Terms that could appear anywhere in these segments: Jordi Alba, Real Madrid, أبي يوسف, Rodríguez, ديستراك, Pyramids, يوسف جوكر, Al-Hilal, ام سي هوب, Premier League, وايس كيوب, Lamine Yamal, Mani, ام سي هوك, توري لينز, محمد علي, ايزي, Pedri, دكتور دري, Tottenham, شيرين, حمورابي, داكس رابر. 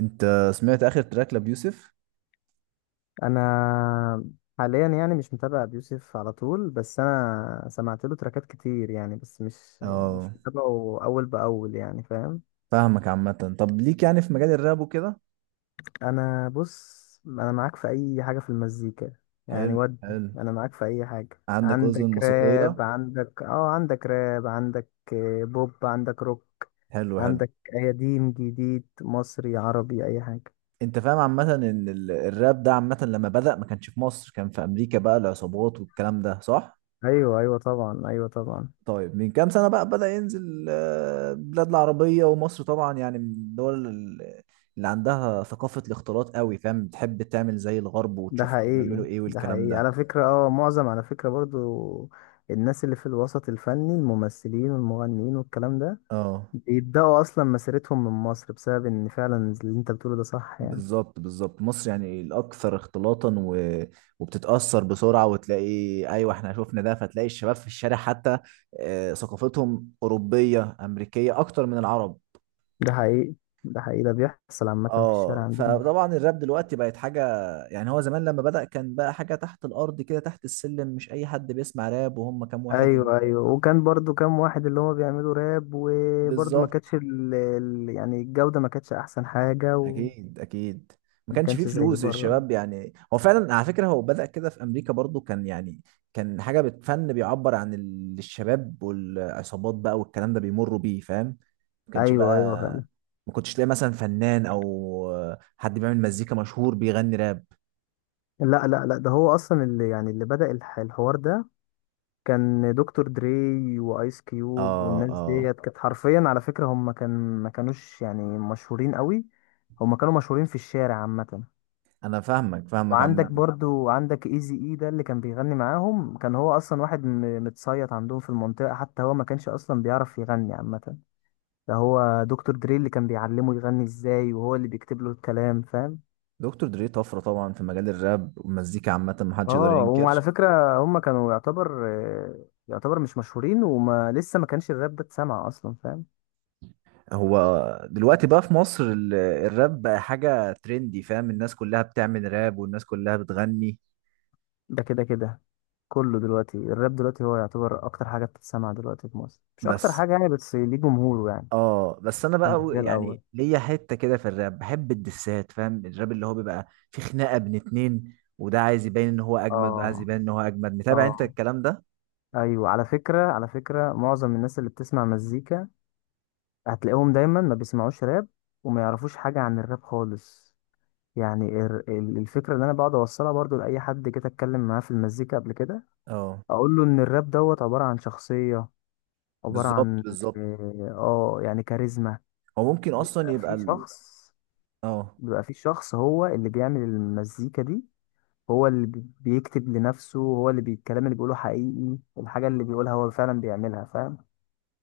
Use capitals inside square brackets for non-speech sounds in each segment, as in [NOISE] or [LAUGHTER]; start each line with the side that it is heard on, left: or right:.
right: انت سمعت اخر تراك لبيوسف؟
left: انا حاليا يعني مش متابع ابي يوسف على طول، بس انا سمعت له تراكات كتير يعني. بس مش
right: اه،
left: متابعه اول باول، يعني فاهم.
right: فاهمك عامة. طب ليك يعني في مجال الراب وكده؟
left: انا بص، انا معاك في اي حاجه في المزيكا يعني.
right: حلو
left: ودي
right: حلو.
left: انا معاك في اي حاجه.
right: عندك اذن
left: عندك راب،
right: موسيقية.
left: عندك عندك راب، عندك بوب، عندك روك.
right: حلو حلو.
left: عندك قديم جديد مصري عربي اي حاجه.
right: انت فاهم عامة ان الراب ده عامة لما بدأ ما كانش في مصر، كان في امريكا بقى العصابات والكلام ده، صح؟
left: ايوه ايوه طبعا، ايوه طبعا.
right: طيب من كام سنة بقى بدأ ينزل البلاد العربية ومصر طبعا، يعني من الدول اللي عندها ثقافة الاختلاط قوي، فاهم، بتحب تعمل زي الغرب
left: ده
right: وتشوف هما بيعملوا
left: حقيقي
right: ايه
left: ده
right: والكلام
left: حقيقي
right: ده.
left: على فكرة. برضو الناس اللي في الوسط الفني، الممثلين والمغنيين والكلام ده،
right: اه،
left: بيبدأوا أصلا مسيرتهم من مصر، بسبب إن فعلا اللي أنت بتقوله ده صح يعني.
right: بالظبط بالظبط، مصر يعني الاكثر اختلاطا وبتتاثر بسرعه وتلاقي. ايوه، احنا شفنا ده، فتلاقي الشباب في الشارع حتى ثقافتهم اوروبيه امريكيه اكتر من العرب.
left: ده حقيقي ده حقيقي، ده بيحصل عامة في الشارع
right: اه،
left: عندنا.
right: فطبعا الراب دلوقتي بقت حاجه، يعني هو زمان لما بدأ كان بقى حاجه تحت الارض كده، تحت السلم، مش اي حد بيسمع راب وهم كام واحد.
left: أيوه أيوه. وكان برضو كام واحد اللي هما بيعملوا راب، وبرضو ما
right: بالظبط،
left: كانتش يعني الجودة ما كانتش أحسن حاجة. وما
right: اكيد اكيد، ما كانش فيه
left: كانش زي
right: فلوس
left: بره.
right: الشباب، يعني هو فعلا على فكره هو بدأ كده في امريكا برضو، كان يعني كان حاجه بتفن بيعبر عن الشباب والعصابات بقى والكلام ده بيمروا بيه، فاهم. ما كانش
left: أيوه أيوه فعلا.
right: بقى، ما كنتش تلاقي مثلا فنان او حد بيعمل مزيكا مشهور بيغني راب.
left: لا لا لا، ده هو أصلا اللي بدأ الحوار ده، كان دكتور دري وايس كيوب
right: اه
left: والناس
right: اه،
left: ديت. كانت حرفيا على فكرة، هم كان ما كانوش يعني مشهورين قوي. هم كانوا مشهورين في الشارع عامة.
right: انا فاهمك فاهمك
left: وعندك
right: عامه.
left: برضو، عندك ايزي اي، ده اللي كان بيغني معاهم. كان هو اصلا واحد متصيط عندهم في المنطقة. حتى هو ما كانش اصلا بيعرف يغني عامة. ده هو دكتور دري اللي كان بيعلمه يغني ازاي، وهو اللي بيكتب له الكلام فاهم.
right: دكتور دري طفره طبعا في مجال الراب والمزيكا عامه، ما حدش يقدر
left: اه،
right: ينكر.
left: وعلى فكرة هم كانوا يعتبر، يعتبر مش مشهورين، وما لسه ما كانش الراب ده اتسمع اصلا فاهم.
right: هو دلوقتي بقى في مصر الراب بقى حاجة ترندي، فاهم، الناس كلها بتعمل راب والناس كلها بتغني.
left: ده كده كده، كله دلوقتي الراب دلوقتي هو يعتبر اكتر حاجه بتتسمع دلوقتي في مصر. مش اكتر
right: بس
left: حاجه يعني، بس ليه جمهوره يعني.
right: اه، بس انا بقى
left: مش زي
right: يعني
left: الاول.
right: ليا حتة كده في الراب، بحب الدسات، فاهم، الراب اللي هو بيبقى في خناقة بين اتنين، وده عايز يبين ان هو اجمد وده عايز
left: اه
right: يبين ان هو اجمد، متابع انت
left: اه.
right: الكلام ده؟
left: ايوه، على فكره على فكره، معظم الناس اللي بتسمع مزيكا هتلاقيهم دايما ما بيسمعوش راب، وما يعرفوش حاجه عن الراب خالص. يعني الفكره اللي انا بقعد اوصلها برضو لاي حد جيت اتكلم معاه في المزيكا قبل كده،
right: اه،
left: اقول له ان الراب دوت عباره عن شخصيه، عباره
right: بالظبط
left: عن
right: بالظبط.
left: اه، يعني كاريزما.
right: هو ممكن اصلا
left: بيبقى
right: يبقى
left: في شخص،
right: اه،
left: بيبقى في شخص هو اللي بيعمل المزيكا دي، هو اللي بيكتب لنفسه، هو اللي الكلام اللي بيقوله حقيقي، الحاجة اللي بيقولها هو فعلا بيعملها فاهم.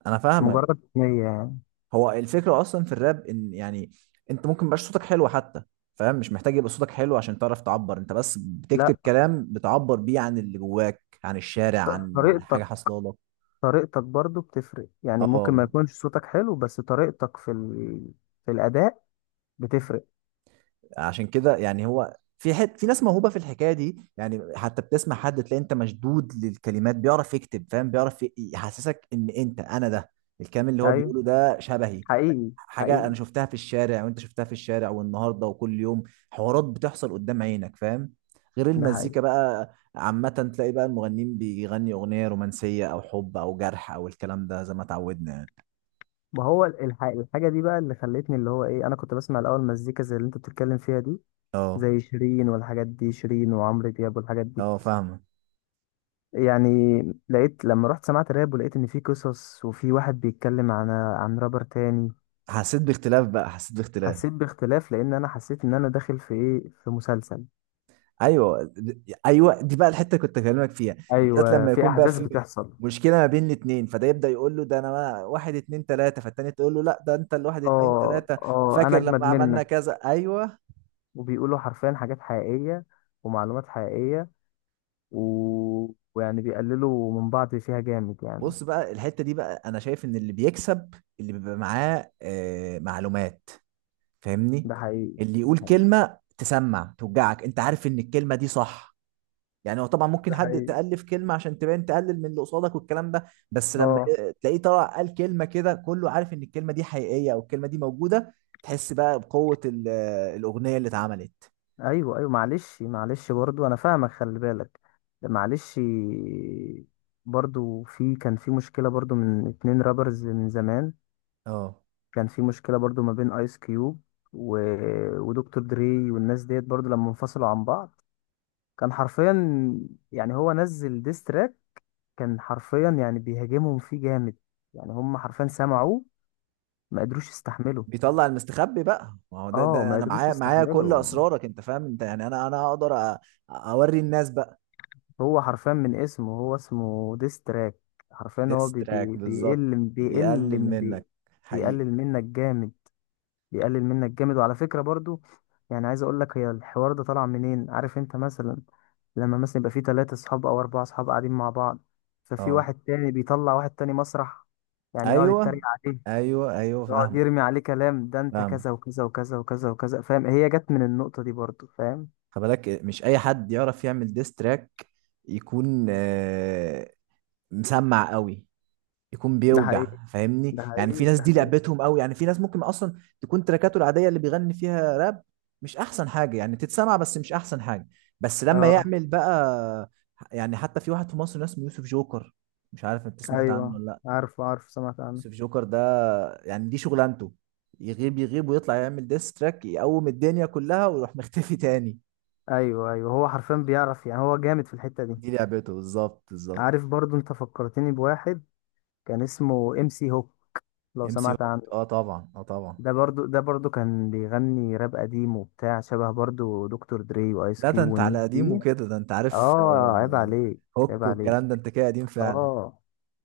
right: انا
left: مش
right: فاهمك.
left: مجرد هي يعني.
right: هو الفكرة أصلا في الراب إن يعني، أنت ممكن ميبقاش صوتك حلو حتى، فاهم، مش محتاج يبقى صوتك حلو عشان تعرف تعبر، أنت بس بتكتب
left: لا،
right: كلام بتعبر بيه عن اللي جواك، عن الشارع، عن حاجة
left: طريقتك،
right: حصلالك.
left: طريقتك برضو بتفرق يعني. ممكن
right: اه،
left: ما يكونش صوتك حلو، بس طريقتك في الأداء بتفرق.
right: عشان كده يعني هو في حت في ناس موهوبه في الحكايه دي، يعني حتى بتسمع حد تلاقي انت مشدود للكلمات، بيعرف يكتب، فاهم، بيعرف يحسسك ان انت انا ده، الكلام اللي هو
left: أيوه
right: بيقوله ده شبهي،
left: حقيقي
right: حاجه
left: حقيقي.
right: انا شفتها في الشارع وانت شفتها في الشارع والنهارده وكل يوم، حوارات بتحصل قدام عينك، فاهم، غير
left: ده حقيقي.
right: المزيكا بقى عامة. تلاقي بقى المغنيين بيغني أغنية رومانسية أو حب أو جرح أو الكلام ده زي ما اتعودنا يعني.
left: ما هو الحاجة دي بقى اللي خلتني اللي هو إيه، أنا كنت بسمع الأول مزيكا زي اللي أنت بتتكلم فيها دي،
right: اه
left: زي شيرين والحاجات دي، شيرين وعمرو دياب والحاجات دي
right: اه، فاهمة.
left: يعني. لقيت لما رحت سمعت راب، ولقيت ان في قصص وفي واحد بيتكلم عن رابر تاني.
right: حسيت باختلاف بقى، حسيت باختلاف.
left: حسيت باختلاف لان انا حسيت ان انا داخل في ايه، في مسلسل.
right: ايوه، ايوه دي بقى الحته اللي كنت اكلمك فيها، بالذات
left: ايوه،
right: لما
left: في
right: يكون بقى
left: احداث
right: في
left: بتحصل.
right: مشكله ما بين الاثنين، فده يبدا يقول له: ده انا واحد اتنين تلاته، فالتاني تقول له: لا، ده انت الواحد اتنين
left: اه
right: تلاته،
left: اه، انا
right: وفاكر
left: اجمد
right: لما عملنا
left: منك.
right: كذا، ايوه.
left: وبيقولوا حرفيا حاجات حقيقية ومعلومات حقيقية. و... ويعني بيقللوا من بعض فيها جامد يعني.
right: بص بقى الحته دي بقى، انا شايف ان اللي بيكسب اللي بيبقى معاه معلومات، فاهمني،
left: ده حقيقي
right: اللي
left: ده
right: يقول
left: حقيقي
right: كلمه تسمع توجعك، انت عارف ان الكلمه دي صح. يعني هو طبعا ممكن
left: ده
right: حد
left: حقيقي.
right: تألف كلمة عشان تبان تقلل من اللي قصادك والكلام ده، بس لما
left: اه
right: تلاقيه طلع قال كلمة كده كله عارف ان الكلمة دي حقيقية او الكلمة دي موجودة، تحس بقى بقوة الأغنية اللي اتعملت.
left: ايوه ايوه، معلش معلش، برضو انا فاهمك، خلي بالك. معلش. برضو كان في مشكله برضو من اتنين رابرز من زمان.
right: اه،
left: كان في مشكله برضو ما بين ايس كيوب و... ودكتور دري والناس ديت، برضو لما انفصلوا عن بعض. كان حرفيا، يعني هو نزل ديستراك، كان حرفيا يعني بيهاجمهم فيه جامد يعني. هم حرفيا سمعوه ما قدروش يستحملوا.
right: بيطلع المستخبي بقى، ما هو ده
left: اه،
right: ده
left: ما
right: انا
left: قدروش
right: معايا معايا كل
left: يستحملوا.
right: اسرارك، انت فاهم، انت يعني انا اقدر اوري الناس بقى.
left: هو حرفيا من اسمه، هو اسمه ديستراك. حرفيا هو بي
right: ديستراك
left: بي
right: بالظبط،
left: بيقل بيقل
right: بيقلل منك،
left: بي
right: حقيقي.
left: بيقلل منك جامد، بيقلل منك جامد. وعلى فكرة برضو، يعني عايز اقول لك هي الحوار ده طالع منين. عارف انت مثلا لما مثلا يبقى في ثلاثة اصحاب او اربعة اصحاب قاعدين مع بعض، ففي
right: اه،
left: واحد تاني بيطلع واحد تاني مسرح يعني، يقعد يتريق
right: ايوه
left: عليه،
right: ايوه ايوه،
left: يقعد
right: فاهم
left: يرمي عليه كلام، ده انت
right: فاهم،
left: كذا وكذا وكذا وكذا وكذا فاهم. هي جت من النقطة دي برضو فاهم.
right: خلي بالك مش اي حد يعرف يعمل ديستراك، يكون مسمع قوي، يكون
left: ده حقيقي
right: بيوجع، فاهمني،
left: ده
right: يعني
left: حقيقي
right: في ناس
left: ده
right: دي
left: حقيقي.
right: لعبتهم قوي، يعني في ناس ممكن اصلا تكون تراكاته العاديه اللي بيغني فيها راب مش احسن حاجه يعني تتسمع، بس مش احسن حاجه، بس لما
left: اه
right: يعمل بقى، يعني حتى في واحد في مصر اسمه يوسف جوكر، مش عارف انت سمعت عنه
left: ايوه،
right: ولا لا.
left: عارف عارف، سمعت عنه.
right: يوسف جوكر ده، يعني دي شغلانته، يغيب يغيب ويطلع يعمل ديستراك يقوم الدنيا كلها ويروح مختفي تاني،
left: ايوه ايوه، هو حرفيا بيعرف يعني، هو جامد في الحتة دي.
right: دي لعبته، بالظبط بالظبط.
left: عارف، برضو انت فكرتني بواحد كان اسمه ام سي هوب، لو
right: ام سي
left: سمعت
right: هوك،
left: عنه.
right: اه طبعا اه طبعا.
left: ده برضو ده برضو كان بيغني راب قديم وبتاع، شبه برضو دكتور دري وايس
right: لا، ده
left: كيوب
right: انت على
left: والناس
right: قديم
left: دي.
right: وكده، ده انت عارف
left: اه عيب عليك، عيب
right: هوك
left: عليك.
right: والكلام ده، انت كده قديم فعلا.
left: اه،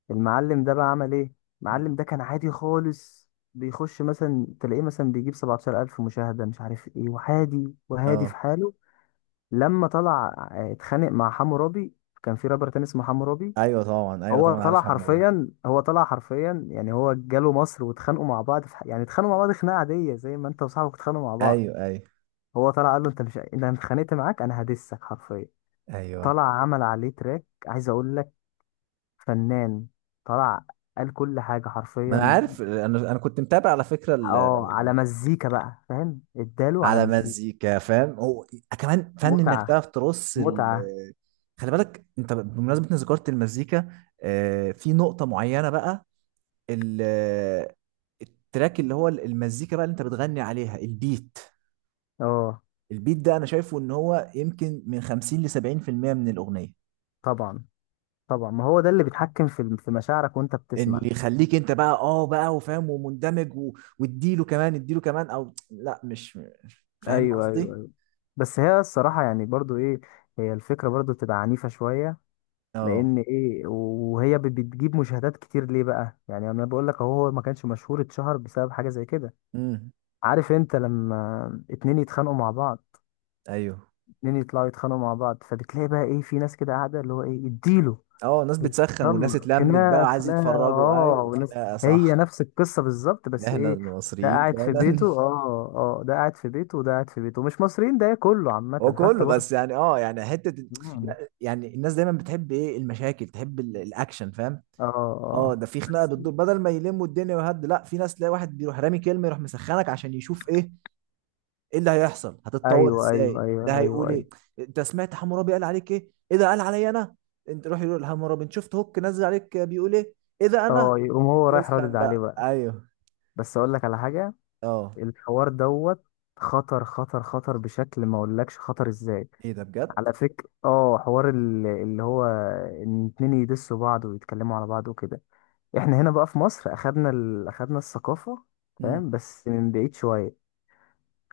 left: المعلم ده بقى عمل ايه؟
right: مم.
left: المعلم ده كان عادي خالص، بيخش مثلا، تلاقيه مثلا بيجيب 17,000 مشاهدة، مش عارف ايه، وعادي وهادي
right: اه،
left: في حاله. لما طلع اتخانق مع حمورابي، كان في رابر تاني اسمه حمورابي.
right: ايوه طبعا، ايوه
left: هو
right: طبعا، عارف
left: طلع
right: محمد علي.
left: حرفيا، هو طلع حرفيا يعني هو جاله مصر واتخانقوا مع بعض يعني اتخانقوا مع بعض خناقه عاديه، زي ما انت وصاحبك اتخانقوا مع بعض.
right: ايوه ايوه
left: هو طلع قال له انت مش انت، انا اتخانقت معاك انا هدسك حرفيا.
right: ايوه،
left: طلع عمل عليه تراك، عايز اقول لك، فنان. طلع قال كل حاجه
right: ما انا
left: حرفيا.
right: عارف، انا انا كنت متابع على فكره
left: اه، على مزيكا بقى فاهم، اداله على
right: على
left: مزيكا.
right: مزيكا، فاهم، هو كمان فن انك
left: متعه،
right: تعرف ترص
left: متعه.
right: خلي بالك انت بمناسبه ان ذكرت المزيكا في نقطه معينه بقى، ال- التراك اللي هو المزيكا بقى اللي انت بتغني عليها، البيت،
left: اه
right: البيت ده انا شايفه ان هو يمكن من 50 ل 70% من الاغنيه،
left: طبعا طبعا، ما هو ده اللي بيتحكم في مشاعرك وانت
right: اللي
left: بتسمع.
right: يخليك انت بقى اه بقى وفاهم ومندمج واديله كمان اديله كمان او لا، مش فاهم
left: ايوه
right: قصدي.
left: ايوه. بس هي الصراحه يعني برضو ايه، هي الفكره برضو بتبقى عنيفه شويه.
right: اه،
left: لان ايه، وهي بتجيب مشاهدات كتير ليه بقى يعني. انا بقول لك اهو، هو ما كانش مشهور، اتشهر بسبب حاجه زي كده.
right: امم
left: عارف انت لما اتنين يتخانقوا مع بعض،
right: ايوه،
left: اتنين يطلعوا يتخانقوا مع بعض، فبتلاقي بقى ايه، في ناس كده قاعده اللي هو ايه اديله.
right: اه، ناس بتسخن وناس
left: يلا
right: اتلمت
left: خناقة
right: بقى عايز
left: خناقة
right: يتفرجوا،
left: اه،
right: ايوه
left: وناس.
right: خناقه، صح.
left: هي نفس القصة بالظبط بس
right: احنا
left: ايه، ده
right: المصريين
left: قاعد في بيته
right: فعلا
left: اه اه، ده قاعد في بيته وده قاعد في بيته. مش مصريين، ده كله
right: [LAUGHS] هو
left: عامة حتى
right: كله
left: برضه.
right: بس يعني، اه يعني حته.
left: مم.
right: لا، يعني الناس دايما بتحب ايه المشاكل، تحب الاكشن، فاهم.
left: اه
right: اه،
left: اه
right: ده في خناقه بتدور بدل ما يلموا الدنيا ويهد، لا، في ناس تلاقي واحد بيروح رامي كلمه يروح مسخنك عشان يشوف ايه، ايه اللي هيحصل، هتتطور
left: ايوه ايوه
right: ازاي، ده
left: ايوه
right: هيقول
left: ايوه ايوه.
right: ايه، انت سمعت حمورابي قال عليك ايه، ايه ده قال عليا انا، انت روح يقول حمورابي: انت شفت هوك نزل عليك بيقول ايه، ايه ده انا،
left: اه، يقوم هو رايح رادد
right: وتسخن
left: عليه
right: بقى،
left: بقى.
right: ايوه.
left: بس اقول لك على حاجة،
right: اه،
left: الحوار دوت خطر خطر خطر بشكل ما اقولكش خطر ازاي.
right: ايه ده بجد؟
left: على فكرة اه حوار اللي هو ان اتنين يدسوا بعض ويتكلموا على بعض وكده. احنا هنا بقى في مصر اخدنا اخدنا الثقافة
right: امم
left: فاهم، بس من بعيد شوية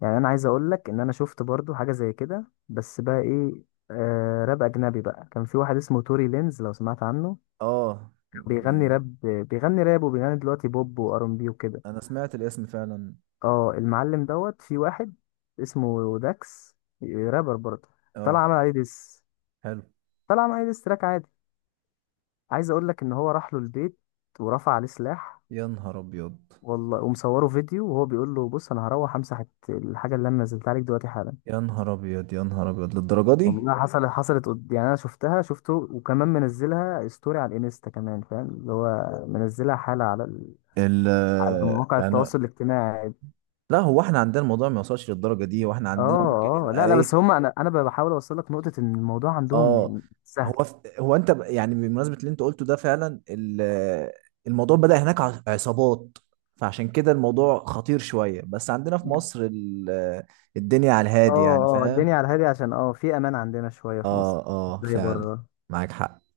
left: يعني. انا عايز اقول لك ان انا شفت برضو حاجة زي كده، بس بقى ايه، آه راب اجنبي بقى. كان في واحد اسمه توري لينز، لو سمعت عنه.
right: اه،
left: بيغني
right: يعني
left: راب، بيغني راب وبيغني دلوقتي بوب وار ام بي وكده.
right: انا سمعت الاسم فعلا.
left: اه، المعلم دوت في واحد اسمه داكس، رابر برضه. طلع
right: اه،
left: عمل عليه ديس.
right: حلو.
left: طلع عمل عليه ديس تراك عادي. عايز اقول لك ان هو راح له البيت ورفع عليه سلاح،
right: يا نهار ابيض،
left: والله، ومصوره فيديو وهو بيقول له بص، انا هروح امسح الحاجه اللي انا نزلتها عليك دلوقتي حالا.
right: يا نهار ابيض، يا نهار ابيض للدرجه دي؟
left: والله حصلت، حصلت يعني انا شفتها شفته وكمان منزلها ستوري على الانستا كمان فاهم، اللي هو منزلها حاله
right: ال
left: على مواقع
right: يعني
left: التواصل الاجتماعي.
right: لا، هو احنا عندنا الموضوع ما يوصلش للدرجه دي، هو احنا
left: اه
right: عندنا ممكن
left: اه
right: يبقى
left: لا لا،
right: ايه.
left: بس هم، انا انا بحاول اوصل لك نقطه ان الموضوع
right: اه،
left: عندهم سهل.
right: هو هو انت يعني بمناسبه اللي انت قلته ده فعلا الموضوع بدأ هناك عصابات، فعشان كده الموضوع خطير شويه، بس عندنا في مصر الدنيا على
left: اه
right: الهادي يعني،
left: اه،
right: فاهم.
left: الدنيا على الهادي عشان اه في امان عندنا شويه في مصر.
right: اه
left: مش
right: اه
left: زي
right: فعلا.
left: بره.
right: معاك حق.